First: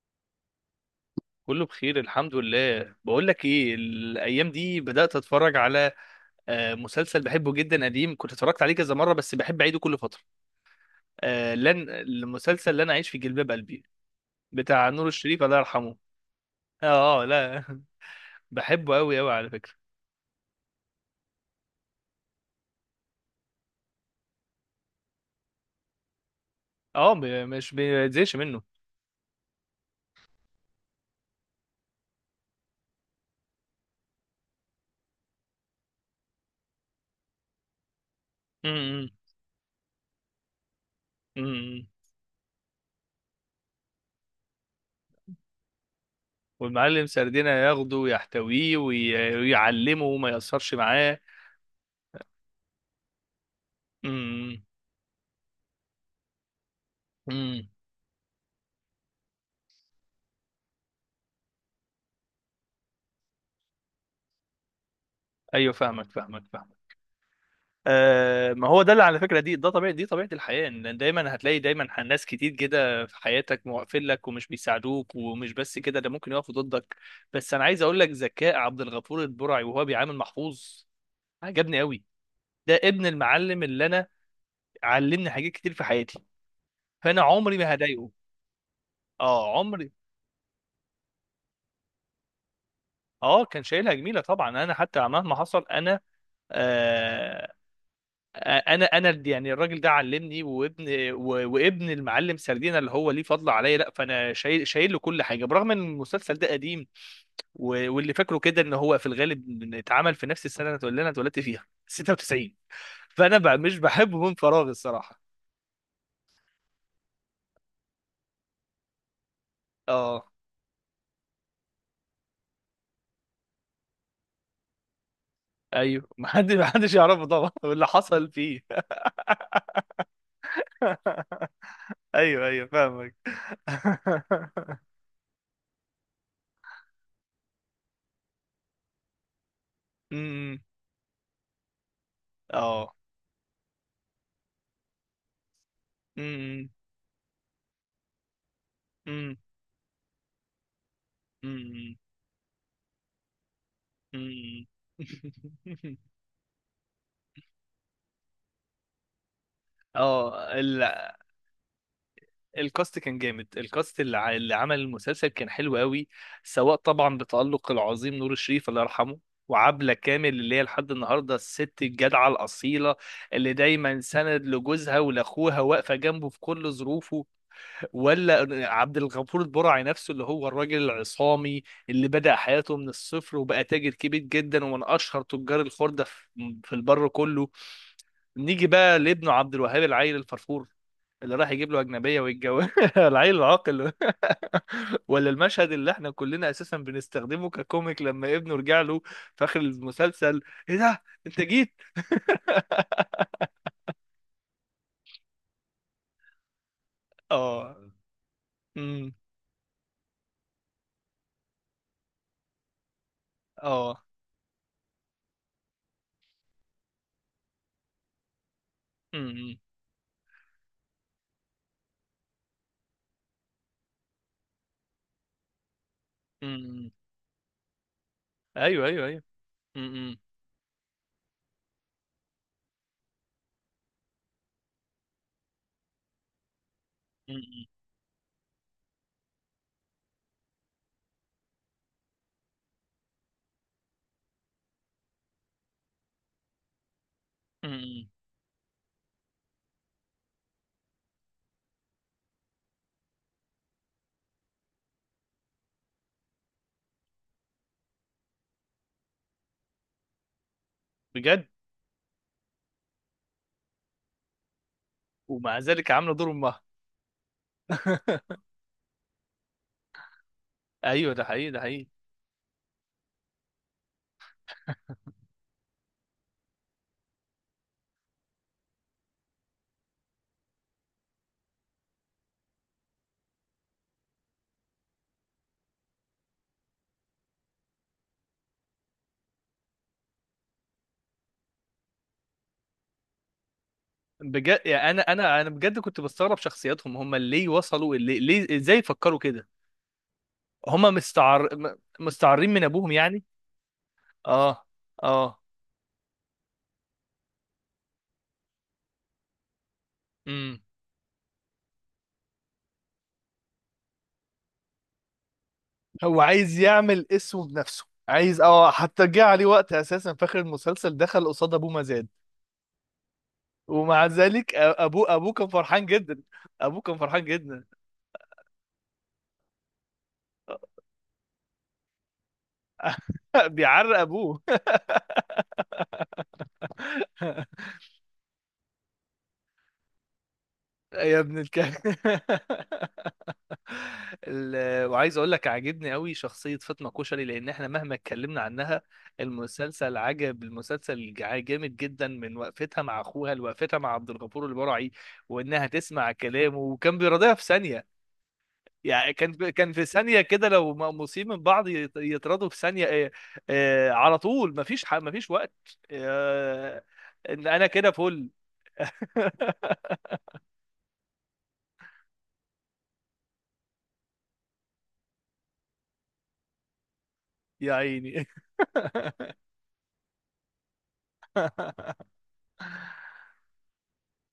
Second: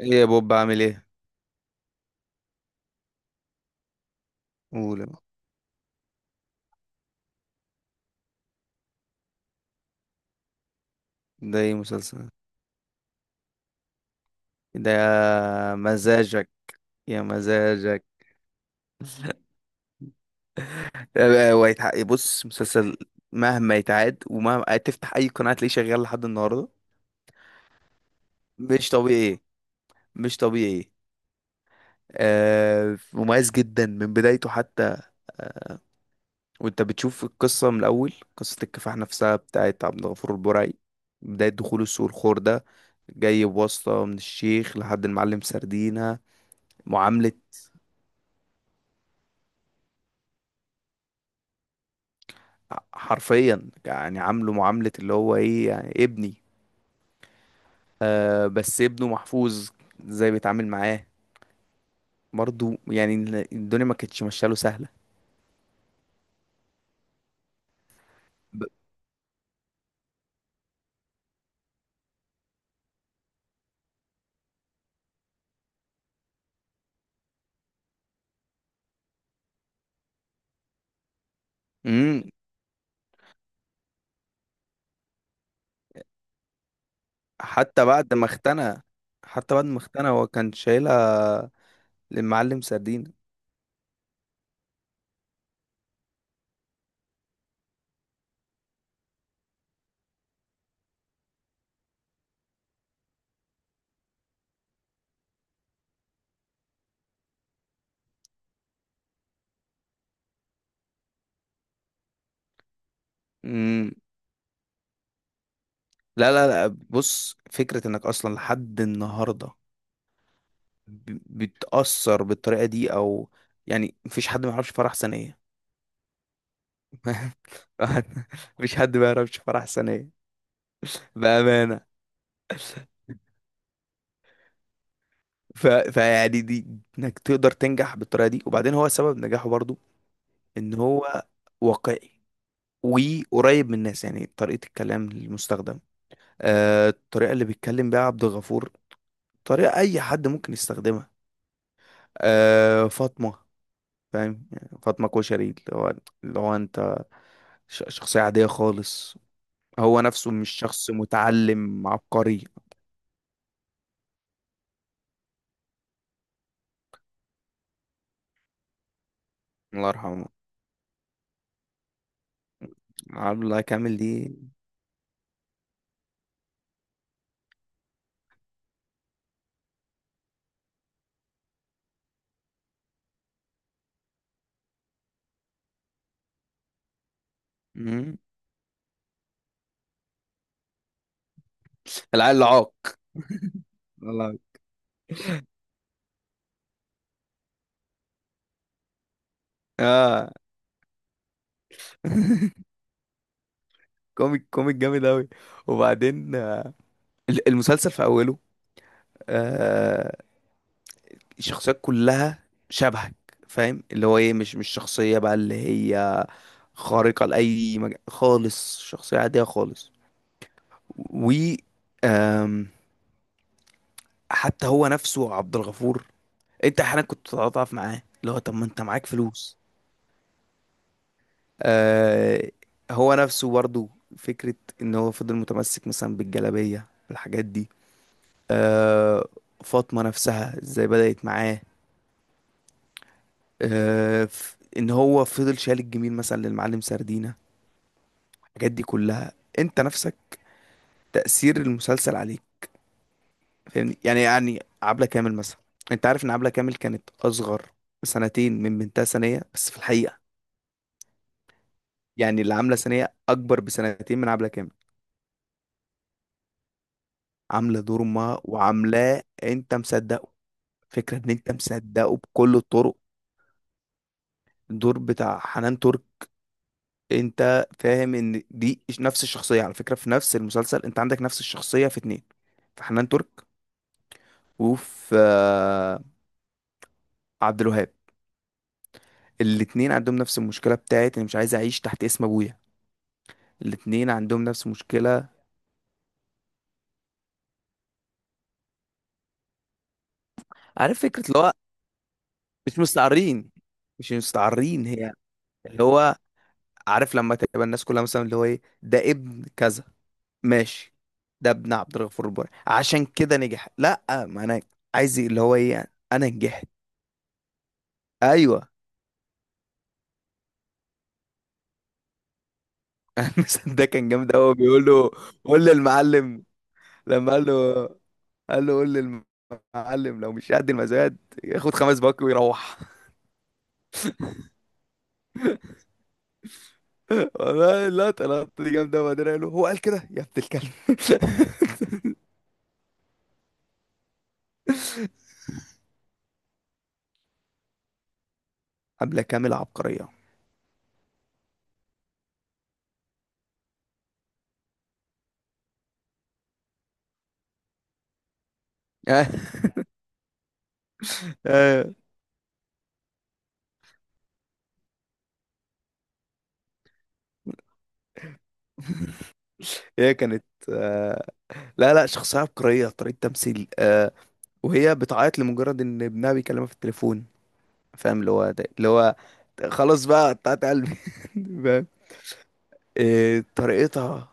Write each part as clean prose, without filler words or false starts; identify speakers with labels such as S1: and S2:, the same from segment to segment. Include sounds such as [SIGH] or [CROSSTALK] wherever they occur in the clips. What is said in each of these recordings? S1: ايه يا بوب، عامل ايه؟
S2: كله بخير الحمد لله. بقول لك ايه الايام دي
S1: قول
S2: بدات
S1: يلا.
S2: اتفرج على مسلسل بحبه جدا قديم. كنت اتفرجت عليه كذا مره، بس بحب اعيده كل فتره.
S1: ده ايه
S2: لن
S1: مسلسل؟
S2: المسلسل لن اعيش في جلباب قلبي. بتاع
S1: ده
S2: نور الشريف الله
S1: يا
S2: يرحمه.
S1: مزاجك.
S2: اه،
S1: يا
S2: آه، لا.
S1: مزاجك.
S2: [LAUGHS] بحبه قوي قوي على فكره.
S1: بص، مسلسل مهما يتعاد ومهما تفتح اي قناة تلاقيه شغال لحد النهاردة.
S2: اه، مش بيتزهقش منه.
S1: مش طبيعي، مش طبيعي. مميز جدا من بدايته، حتى وانت بتشوف القصة من الاول، قصة الكفاح
S2: م-
S1: نفسها بتاعت عبد الغفور البرعي.
S2: م-
S1: بداية دخوله
S2: م-
S1: السوق الخور ده، جاي بواسطة من الشيخ لحد المعلم سردينة.
S2: والمعلم
S1: معاملة
S2: سردينة ياخده ويحتويه، ويعلمه وما يأثرش معاه.
S1: حرفيا يعني عامله
S2: م-
S1: معاملة اللي هو ايه، يعني ابني.
S2: م-
S1: بس ابنه محفوظ، ازاي بيتعامل معاه؟ برضو يعني الدنيا ما كانتش ماشيه له سهلة.
S2: ايوه، فاهمك فاهمك فاهمك.
S1: ب...
S2: ما هو ده اللي على فكره، دي ده طبيعي، دي طبيعه الحياه ان دايما هتلاقي دايما ناس كتير كده في حياتك مقفل لك ومش بيساعدوك، ومش بس كده ده ممكن يقفوا ضدك. بس انا عايز اقول لك ذكاء عبد الغفور البرعي وهو بيعامل محفوظ عجبني قوي.
S1: مم.
S2: ده ابن المعلم اللي انا علمني حاجات كتير في حياتي، فانا عمري ما
S1: حتى
S2: هضايقه.
S1: بعد ما اختنى حتى
S2: اه،
S1: بعد ما
S2: عمري.
S1: اختنى هو كان شايلها للمعلم سردين.
S2: اه، كان شايلها جميله طبعا، انا حتى مهما حصل انا. آه، انا يعني الراجل ده علمني، وابن المعلم سردينا اللي هو ليه فضل عليا، لا فانا شايل له كل حاجه برغم ان المسلسل ده قديم. واللي فاكره كده ان هو في الغالب إن اتعمل في نفس السنه اللي انا اتولدت فيها 96. فانا بقى مش
S1: مم.
S2: بحبه من فراغ الصراحه.
S1: لا، لا، لا، بص، فكرة انك اصلا لحد النهاردة
S2: اه.
S1: ب... بتأثر بالطريقة دي، او يعني مفيش حد ما يعرفش فرح سنية.
S2: ايوه، ما حدش يعرفه طبعا [LAUGHS]
S1: [LAUGHS]
S2: واللي حصل فيه.
S1: مفيش حد ما يعرفش فرح سنية،
S2: [LAUGHS]
S1: بأمانة.
S2: ايوه ايوه، فاهمك. [LAUGHS]
S1: فيعني، دي انك تقدر تنجح بالطريقه دي. وبعدين هو سبب نجاحه برضو
S2: امم.
S1: ان هو واقعي
S2: اه.
S1: وقريب من الناس. يعني طريقه الكلام المستخدم،
S2: امم.
S1: الطريقه اللي بيتكلم بيها عبد الغفور،
S2: امم.
S1: طريقه اي حد ممكن يستخدمها. فاطمه، فاهم؟
S2: امم.
S1: يعني فاطمه كشري، اللي هو
S2: [LAUGHS]
S1: اللي هو انت، شخصيه عاديه خالص، هو نفسه مش
S2: اه،
S1: شخص متعلم عبقري.
S2: الكاست كان جامد، الكاست اللي عمل المسلسل كان حلو قوي. سواء طبعا بتألق العظيم نور الشريف الله يرحمه،
S1: الله
S2: وعبلة
S1: يرحمه.
S2: كامل اللي هي لحد النهارده الست الجدعة الأصيلة،
S1: عبد
S2: اللي
S1: الله كامل
S2: دايما
S1: دي.
S2: سند لجوزها ولأخوها، واقفة جنبه في كل ظروفه. ولا عبد الغفور البرعي نفسه اللي هو الراجل العصامي، اللي بدأ حياته من الصفر وبقى تاجر كبير جدا، ومن أشهر تجار الخردة في البر كله.
S1: مم.
S2: نيجي بقى لابنه عبد الوهاب، العيل الفرفور اللي راح يجيب له اجنبيه
S1: العيل
S2: ويتجوز. [LAUGHS]
S1: العاق.
S2: العيل العاقل.
S1: الله.
S2: [LAUGHS] ولا المشهد اللي احنا كلنا اساسا بنستخدمه ككوميك لما ابنه رجع له في اخر
S1: اه.
S2: المسلسل: ايه ده انت جيت؟
S1: [LAUGHS]
S2: [LAUGHS]
S1: كوميك، كوميك جامد أوي. وبعدين
S2: اه.
S1: المسلسل في أوله،
S2: امم.
S1: آه الشخصيات كلها شبهك، فاهم؟
S2: اه.
S1: اللي هو ايه، مش شخصية بقى اللي هي خارقة لأي خالص، شخصية عادية
S2: امم.
S1: خالص. و آم، حتى هو نفسه عبد الغفور، انت
S2: امم.
S1: احيانا كنت بتتعاطف معاه، اللي هو طب ما انت
S2: ايوه
S1: معاك
S2: ايوه ايوه.
S1: فلوس.
S2: امم.
S1: آه هو نفسه برضو فكرة ان هو فضل متمسك مثلا بالجلابية، الحاجات دي. آه، فاطمة نفسها ازاي بدأت معاه، ان هو فضل شايل الجميل مثلا للمعلم سردينة،
S2: امم.
S1: الحاجات دي كلها. انت نفسك، تأثير المسلسل عليك، فاهمني؟ يعني عبلة كامل مثلا، انت عارف ان عبلة كامل كانت اصغر سنتين من بنتها سنية؟ بس في الحقيقة
S2: بجد؟
S1: يعني اللي عاملة سنية اكبر بسنتين من عبلة كامل.
S2: ومع ذلك عامله دور امها.
S1: عاملة دور
S2: [LAUGHS]
S1: امها وعاملاه انت مصدقه.
S2: ايوه،
S1: فكرة
S2: ده
S1: ان
S2: حقيقي
S1: انت
S2: ده حقيقي.
S1: مصدقه بكل الطرق. الدور بتاع حنان ترك، انت فاهم ان دي نفس الشخصيه على فكره؟ في نفس المسلسل انت عندك نفس الشخصيه في اتنين، في حنان ترك وفي عبد الوهاب. الاتنين عندهم نفس المشكله بتاعت انا مش عايز اعيش تحت اسم ابويا. الاتنين عندهم
S2: بجد،
S1: نفس
S2: يعني انا
S1: المشكله.
S2: انا انا بجد كنت بستغرب شخصياتهم هم ليه وصلوا ليه، ازاي فكروا كده. هم
S1: عارف فكره اللي هو
S2: مستعارين من
S1: مش
S2: ابوهم يعني.
S1: مستعارين.
S2: اه.
S1: هي
S2: اه.
S1: اللي هو، عارف لما تبقى الناس كلها مثلا اللي هو ايه، ده ابن كذا،
S2: امم.
S1: ماشي، ده ابن عبد الغفور البرعي عشان كده نجح. لا، ما انا عايز اللي هو ايه،
S2: هو
S1: انا
S2: عايز
S1: نجحت.
S2: يعمل اسمه بنفسه، عايز
S1: ايوه.
S2: اه، حتى جه عليه وقت اساسا في اخر المسلسل دخل قصاد ابوه مزاد.
S1: [LAUGHS] المثل ده
S2: ومع
S1: كان جامد
S2: ذلك
S1: قوي، بيقول له
S2: ابوه كان
S1: قول
S2: فرحان جدا.
S1: للمعلم.
S2: ابوه كان فرحان
S1: لما قال
S2: جدا.
S1: له، قال له: قول للمعلم لو مش قد المزاد ياخد 5 باك ويروح.
S2: [LAUGHS] بيعرق ابوه. [LAUGHS]
S1: [LAUGHS] والله اللقطة، دي جامدة. وبعدين قال له، هو قال كده: يا ابن الكلب.
S2: يا ابن الكلب. [LAUGHS] وعايز اقول لك عاجبني قوي شخصيه فاطمه كشري، لان احنا مهما اتكلمنا عنها،
S1: [LAUGHS] حملة كاملة
S2: المسلسل
S1: عبقرية. [LAUGHS]
S2: عجب، المسلسل جامد جدا، من وقفتها مع اخوها لوقفتها مع عبد الغفور البرعي، وانها تسمع كلامه وكان بيراضيها في ثانيه. يعني كان في ثانيه كده لو مقموسين من بعض
S1: آه،
S2: يتراضوا في ثانيه. على طول مفيش وقت. آه، ان انا كده فل.
S1: هي
S2: [LAUGHS]
S1: كانت آه، لا، لا، شخصية عبقرية، طريقة تمثيل. وهي بتعيط لمجرد ان ابنها بيكلمها في التليفون.
S2: يا
S1: فاهم
S2: عيني.
S1: اللي هو اللي هو
S2: [LAUGHS]
S1: خلاص بقى، قطعت قلبي. [LAUGHS] إيه طريقتها؟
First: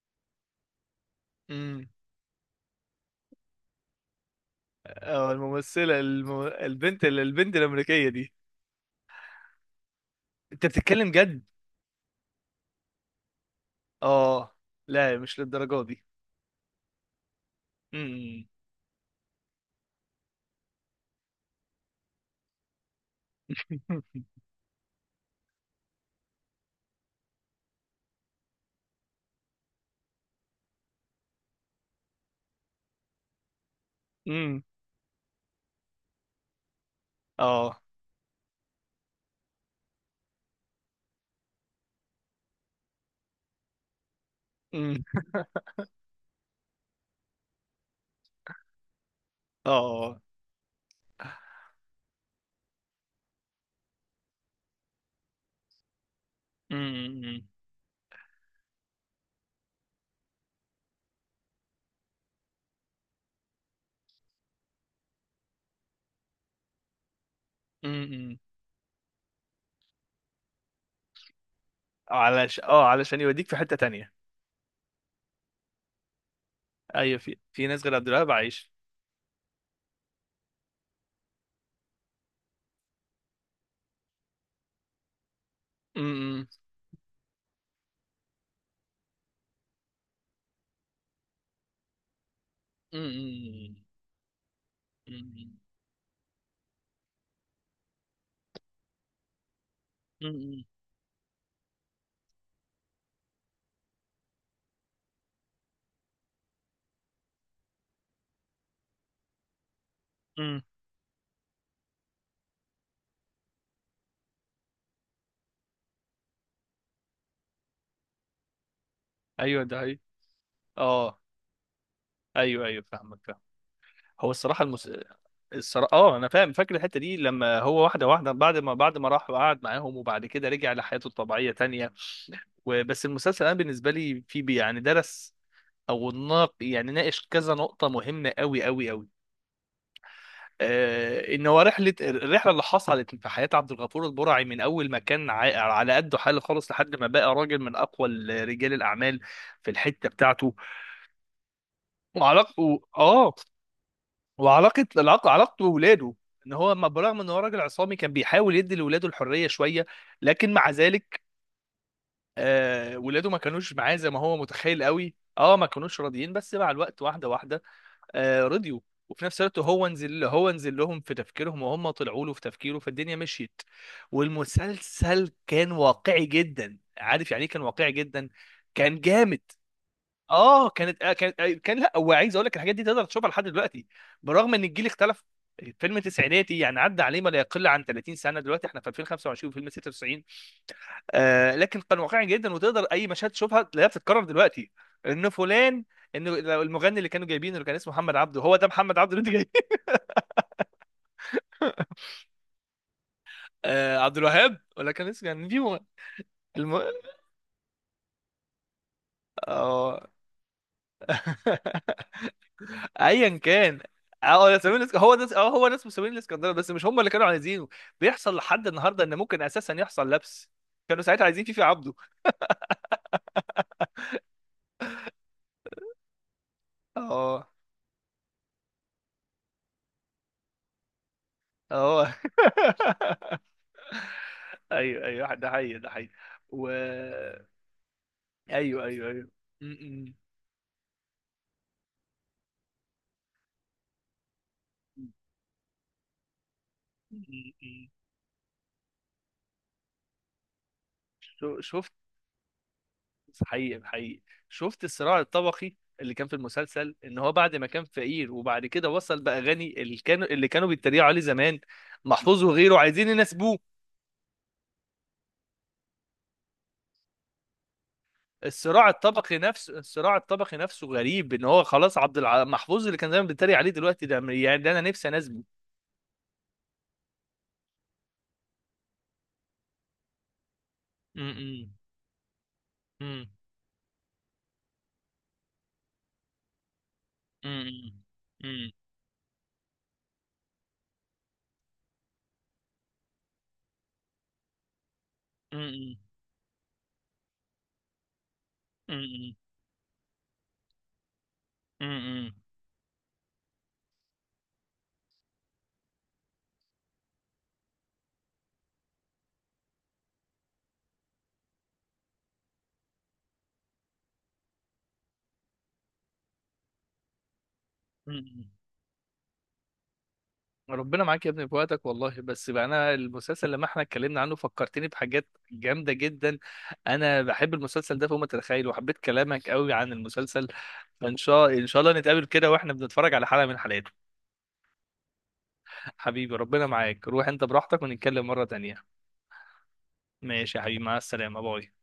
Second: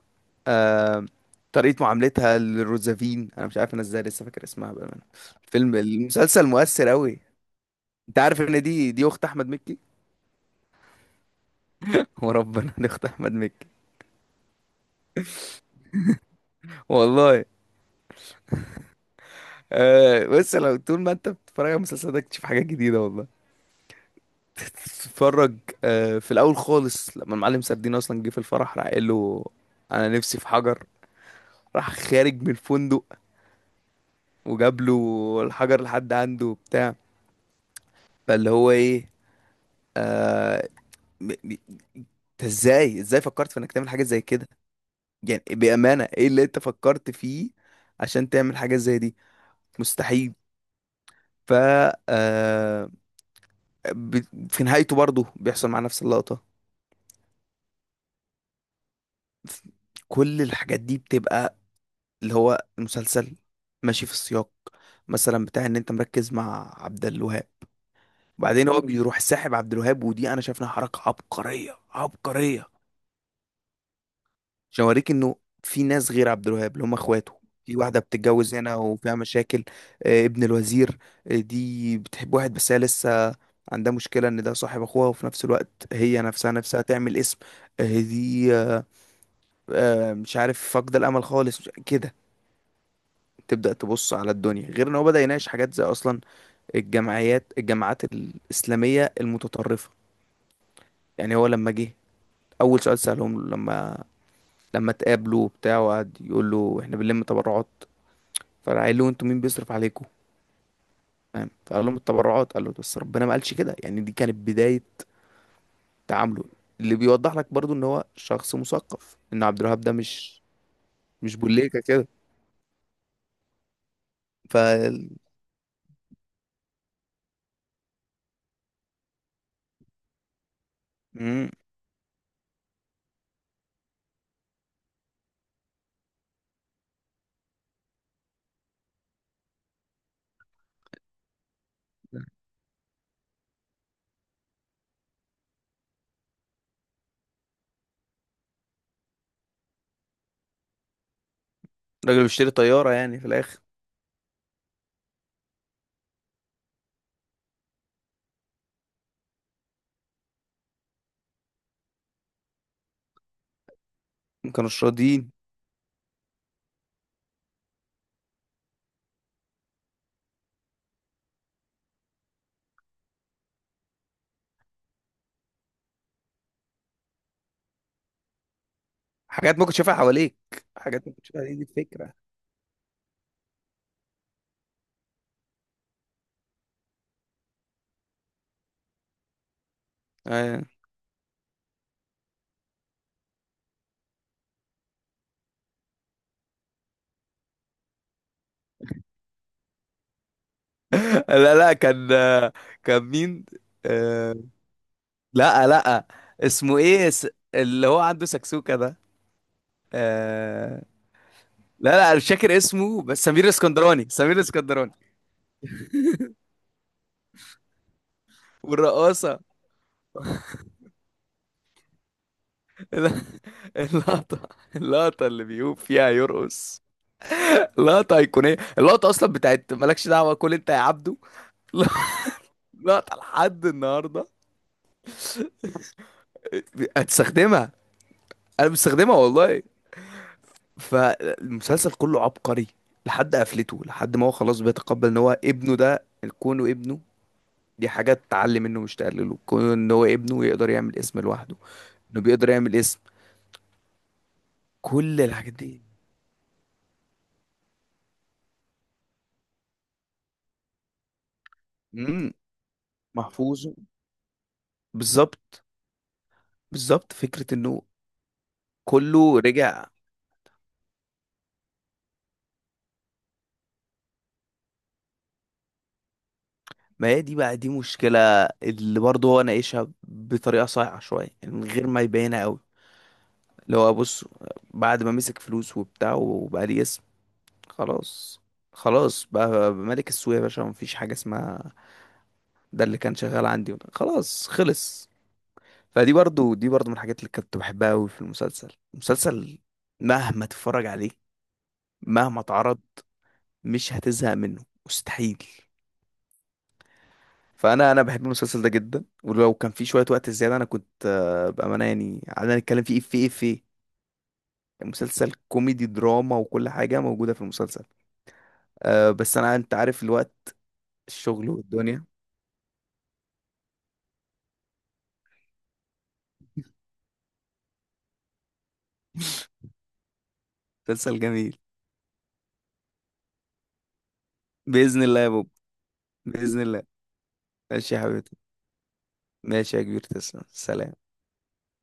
S1: آه طريقة
S2: امم.
S1: معاملتها للروزافين، انا مش عارف انا ازاي لسه فاكر اسمها بأمانة.
S2: اه، الممثلة
S1: المسلسل مؤثر قوي.
S2: البنت الأمريكية
S1: انت
S2: دي.
S1: عارف ان دي اخت احمد مكي؟
S2: أنت بتتكلم جد؟
S1: [LAUGHS] وربنا دي اخت احمد مكي،
S2: اه، لا مش للدرجة دي.
S1: والله.
S2: امم.
S1: بس لو طول ما انت بتتفرج على المسلسل ده تشوف حاجات جديدة، والله، تتفرج. في الاول خالص لما المعلم سردين اصلا جه في الفرح، راح قال له: انا نفسي في حجر. راح خارج من الفندق
S2: امم.
S1: وجاب له الحجر لحد عنده وبتاع.
S2: [LAUGHS] اه.
S1: فاللي هو ايه، آه، ب- ب- انت ازاي، فكرت في انك تعمل حاجه زي كده؟
S2: امم.
S1: يعني بامانه ايه اللي انت فكرت فيه عشان تعمل حاجه زي دي؟
S2: اه.
S1: مستحيل. ف آه، في نهايته برضه بيحصل مع نفس اللقطه.
S2: امم.
S1: ف- كل الحاجات دي بتبقى اللي هو المسلسل ماشي في السياق. مثلا بتاع ان انت مركز مع عبد الوهاب،
S2: امم.
S1: وبعدين هو بيروح ساحب عبد الوهاب، ودي انا شايف انها حركه عبقريه عبقريه،
S2: علشان يوديك في حتة تانية.
S1: عشان اوريك انه في ناس غير عبد الوهاب اللي هم
S2: ايوه،
S1: اخواته.
S2: في
S1: في
S2: ناس غير
S1: واحده
S2: عبد الوهاب
S1: بتتجوز
S2: عايش.
S1: هنا وفيها مشاكل، ابن الوزير. دي بتحب واحد بس هي لسه عندها مشكله ان ده صاحب اخوها، وفي نفس الوقت هي
S2: امم.
S1: نفسها نفسها تعمل اسم. آه، دي آه، آه، مش عارف، فاقده الامل خالص، كده تبدا
S2: امم.
S1: تبص على الدنيا. غير ان هو بدا يناقش
S2: امم.
S1: حاجات زي اصلا الجمعيات، الجماعات الاسلاميه المتطرفه. يعني هو لما جه اول سؤال سالهم له، لما اتقابلوا وبتاع، وقعد يقول له: احنا بنلم تبرعات. فقال له: انتوا مين بيصرف عليكم؟
S2: امم.
S1: فاهم؟ فقال لهم: التبرعات. قال له: بس ربنا ما قالش كده. يعني دي كانت بداية تعامله اللي بيوضح لك برضو ان هو شخص مثقف، ان عبد
S2: ايوه ده
S1: الوهاب ده
S2: هي.
S1: مش
S2: اه.
S1: مش بوليكا كده.
S2: ايوه ايوه، فاهمك فاهم. هو
S1: ف
S2: الصراحة المس... الصراحه، اه، انا فاهم، فاكر الحته دي لما هو واحده واحده، بعد ما راح وقعد معاهم، وبعد كده رجع لحياته
S1: مم.
S2: الطبيعيه تانية. وبس المسلسل انا بالنسبه لي يعني درس. او يعني ناقش كذا نقطه مهمه قوي قوي قوي. آه، ان هو الرحله اللي حصلت في حياه عبد الغفور البرعي من اول ما كان على قده حاله خالص لحد ما بقى راجل من اقوى رجال الاعمال في الحته بتاعته.
S1: راجل بيشتري
S2: وعلاقته
S1: طيارة يعني في
S2: اه
S1: الاخر.
S2: وعلاقه العلاقه علاقته بولاده. ان هو ما برغم ان هو راجل عصامي كان بيحاول يدي لولاده الحريه شويه، لكن مع ذلك ولاده ما كانوش معاه زي ما هو
S1: ما
S2: متخيل
S1: كانوش
S2: قوي.
S1: راضيين.
S2: اه، ما كانوش راضيين، بس مع الوقت واحده واحده رضيوا. وفي نفس الوقت هو نزل لهم في تفكيرهم، وهم طلعوا له في تفكيره، فالدنيا مشيت. والمسلسل كان واقعي جدا، عارف يعني ايه؟ كان واقعي جدا، كان جامد.
S1: حاجات ممكن تشوفها حواليك،
S2: اه،
S1: حاجات ممكن تشوفها، دي
S2: كان، لا هو
S1: الفكرة.
S2: عايز اقول لك الحاجات دي تقدر تشوفها لحد دلوقتي. برغم ان الجيل اختلف، فيلم تسعيناتي يعني عدى عليه ما لا يقل عن 30 سنه، دلوقتي احنا في 2025 وفيلم 96.
S1: آه.
S2: آه، لكن كان واقعي جدا، وتقدر اي مشهد تشوفها تلاقيها بتتكرر دلوقتي. ان فلان، ان لو المغني اللي كانوا جايبينه اللي كان اسمه محمد عبده، هو ده محمد عبده اللي انت جايبه؟ [LAUGHS]
S1: [LAUGHS] لا، لا، كان كان مين؟
S2: آه، عبد
S1: آه...
S2: الوهاب، ولا كان اسمه يعني
S1: لا،
S2: نجيبه.
S1: لا، اسمه
S2: الم...
S1: ايه، اللي هو عنده سكسوكة ده؟
S2: اه.
S1: آه... لا، لا،
S2: [LAUGHS]
S1: انا مش فاكر اسمه، بس
S2: ايا
S1: سمير
S2: كان،
S1: الاسكندراني، سمير
S2: اه
S1: الاسكندراني،
S2: هو ناس مسؤولين الاسكندريه، بس مش هم اللي كانوا عايزينه. بيحصل لحد النهارده ان
S1: والرقاصه،
S2: ممكن اساسا يحصل لبس. كانوا ساعتها عايزين فيفي عبده.
S1: ال- اللقطه، اللي بيقوم فيها يرقص،
S2: اه.
S1: لقطه ايقونيه. اللقطه اصلا بتاعت مالكش دعوه، كل انت يا عبده.
S2: اه. [LAUGHS]
S1: [LAUGHS] لقطه لحد النهارده.
S2: ايوه ايوه، ده حقيقي ده حقيقي. و
S1: هتستخدمها؟ انا
S2: ايوه ايوه
S1: بستخدمها
S2: ايوه.
S1: والله.
S2: م- م-
S1: فالمسلسل كله عبقري، لحد قفلته، لحد ما هو خلاص بيتقبل ان هو ابنه ده، كونه ابنه،
S2: م-
S1: دي
S2: م-
S1: حاجة تعلي منه مش تقلله، كونه ان هو ابنه يقدر يعمل اسم لوحده،
S2: شفت.
S1: انه بيقدر يعمل اسم،
S2: حقيقي حقيقي. شفت الصراع
S1: كل الحاجات
S2: الطبقي
S1: دي.
S2: اللي كان في المسلسل، ان هو بعد ما كان فقير وبعد كده وصل بقى غني، اللي كانوا بيتريقوا عليه زمان.
S1: امم
S2: محفوظ وغيره عايزين يناسبوه.
S1: محفوظ، بالظبط، بالظبط. فكرة انه
S2: الصراع الطبقي
S1: كله
S2: نفسه،
S1: رجع.
S2: الصراع الطبقي نفسه غريب، ان هو خلاص محفوظ اللي كان زمان بيتريق عليه دلوقتي ده، يعني ده انا نفسي انزله.
S1: ما هي دي بقى دي مشكلة اللي برضه هو ناقشها بطريقة صايعة شوية، يعني من
S2: امم.
S1: غير ما يبينها قوي.
S2: امم.
S1: اللي هو بص، بعد ما مسك فلوس وبتاع وبقى ليه اسم،
S2: امم.
S1: خلاص.
S2: امم.
S1: خلاص بقى ملك السوق يا باشا، مفيش حاجة اسمها ده اللي كان شغال عندي، خلاص خلص.
S2: امم.
S1: فدي برضه، دي برضه من الحاجات اللي كنت بحبها قوي في المسلسل.
S2: امم.
S1: المسلسل مهما تتفرج عليه،
S2: امم.
S1: مهما اتعرض، مش هتزهق منه، مستحيل. فانا بحب المسلسل ده جدا، ولو كان في شويه وقت زياده انا كنت بامانه يعني قعدنا نتكلم فيه في في مسلسل كوميدي دراما وكل حاجه موجوده في المسلسل.
S2: امم.
S1: بس انا انت عارف الوقت،
S2: ربنا معاك يا ابني
S1: الشغل
S2: في وقتك
S1: والدنيا.
S2: والله، بس بقى انا المسلسل لما احنا اتكلمنا عنه فكرتني بحاجات جامده جدا. انا بحب المسلسل ده فوق ما تتخيل، وحبيت كلامك
S1: [LAUGHS]
S2: قوي عن المسلسل. فان
S1: مسلسل
S2: شاء
S1: جميل.
S2: ان شاء الله نتقابل كده واحنا بنتفرج على حلقه من حلقاته.
S1: باذن الله يا بوب.
S2: حبيبي
S1: باذن
S2: ربنا
S1: الله.
S2: معاك، روح انت براحتك،
S1: ماشي يا
S2: ونتكلم
S1: حبيبتي.
S2: مره تانية.
S1: ماشي يا كبير، تسلم،
S2: ماشي يا حبيبي،
S1: سلام.
S2: مع السلامة، باي.